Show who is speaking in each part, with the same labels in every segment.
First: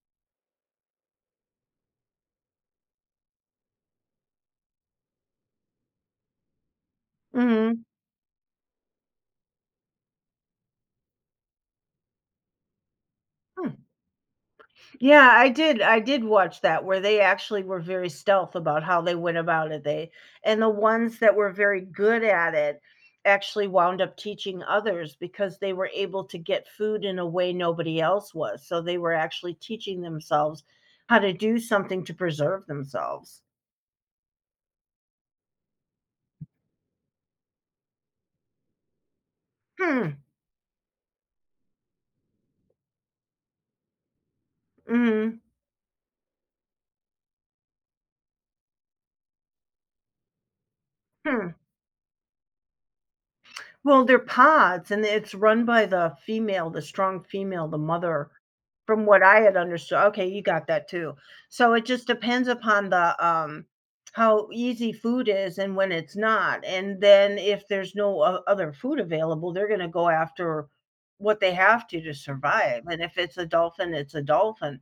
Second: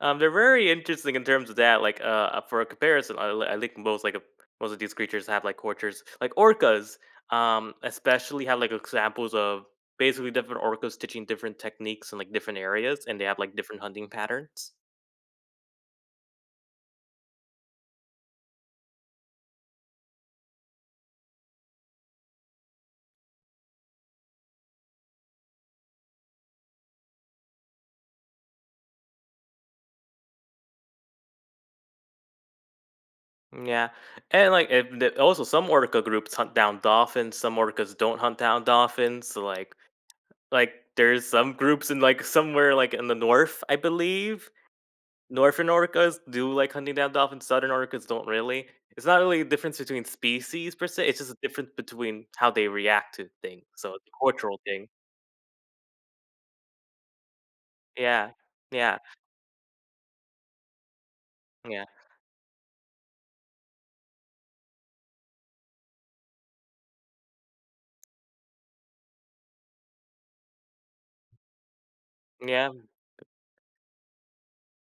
Speaker 1: Um, they're very interesting in terms of that, like, uh uh, for a comparison, I l I link most, like of most of these creatures have, like, cultures, like orcas, um,
Speaker 2: Mhm.
Speaker 1: especially have, like, examples of basically different orcas teaching different techniques in, like, different areas and they have, like,
Speaker 2: Hmm.
Speaker 1: different hunting patterns.
Speaker 2: Yeah, I did I did watch that, where they actually were very stealth about how they went about it, they and the ones that were very good at it actually wound up teaching others because they were able to get food in a way nobody else was, so, they were actually teaching themselves how to do something to preserve themselves.
Speaker 1: M yeah, and, like, eh, d also some orca groups hunt down dolphins, some orcas don't hunt down dolphins, so, like
Speaker 2: Hmm
Speaker 1: like, there's some groups in, like, somewhere like, in the North, I believe.
Speaker 2: Mhm.
Speaker 1: Northern orcas do like hunting down dolphins, southern orcas don't really; it's not really a difference between species per se, it's just a
Speaker 2: Hmm.
Speaker 1: difference between how they react to things, so,
Speaker 2: Well,
Speaker 1: it's
Speaker 2: they're
Speaker 1: a cultural thing.
Speaker 2: pods and it's run by the female, the strong female, the mother.
Speaker 1: Yeah. Yeah.
Speaker 2: From what I had understood okay, you got that too, so, it
Speaker 1: Yeah.
Speaker 2: just depends upon the, um how easy food is and when it's not, and then if there's no o other food available, they're gonna go after what they have to, to
Speaker 1: Yeah.
Speaker 2: survive, and if it's a dolphin, it's a dolphin,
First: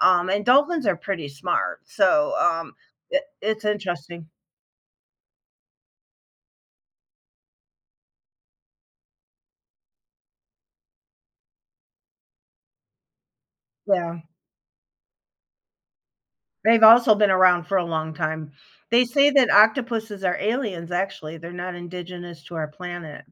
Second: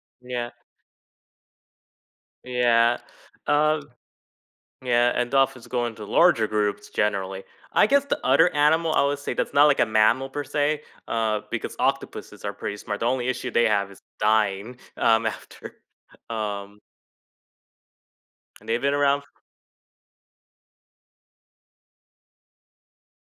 Speaker 2: um, and
Speaker 1: Yeah.
Speaker 2: dolphins are pretty smart, so, um,
Speaker 1: Yeah,
Speaker 2: it it's
Speaker 1: uh
Speaker 2: interesting.
Speaker 1: Yeah, and dolphins go into larger groups generally. I guess the other animal, I would say, that's not like a mammal per se, uh because octopuses are pretty smart, the only issue they have is
Speaker 2: Yeah.
Speaker 1: dying, um, after. Um
Speaker 2: They've also been around for a long time.
Speaker 1: And they've been
Speaker 2: They
Speaker 1: around
Speaker 2: say that octopuses are aliens, actually, they're not indigenous to our planet.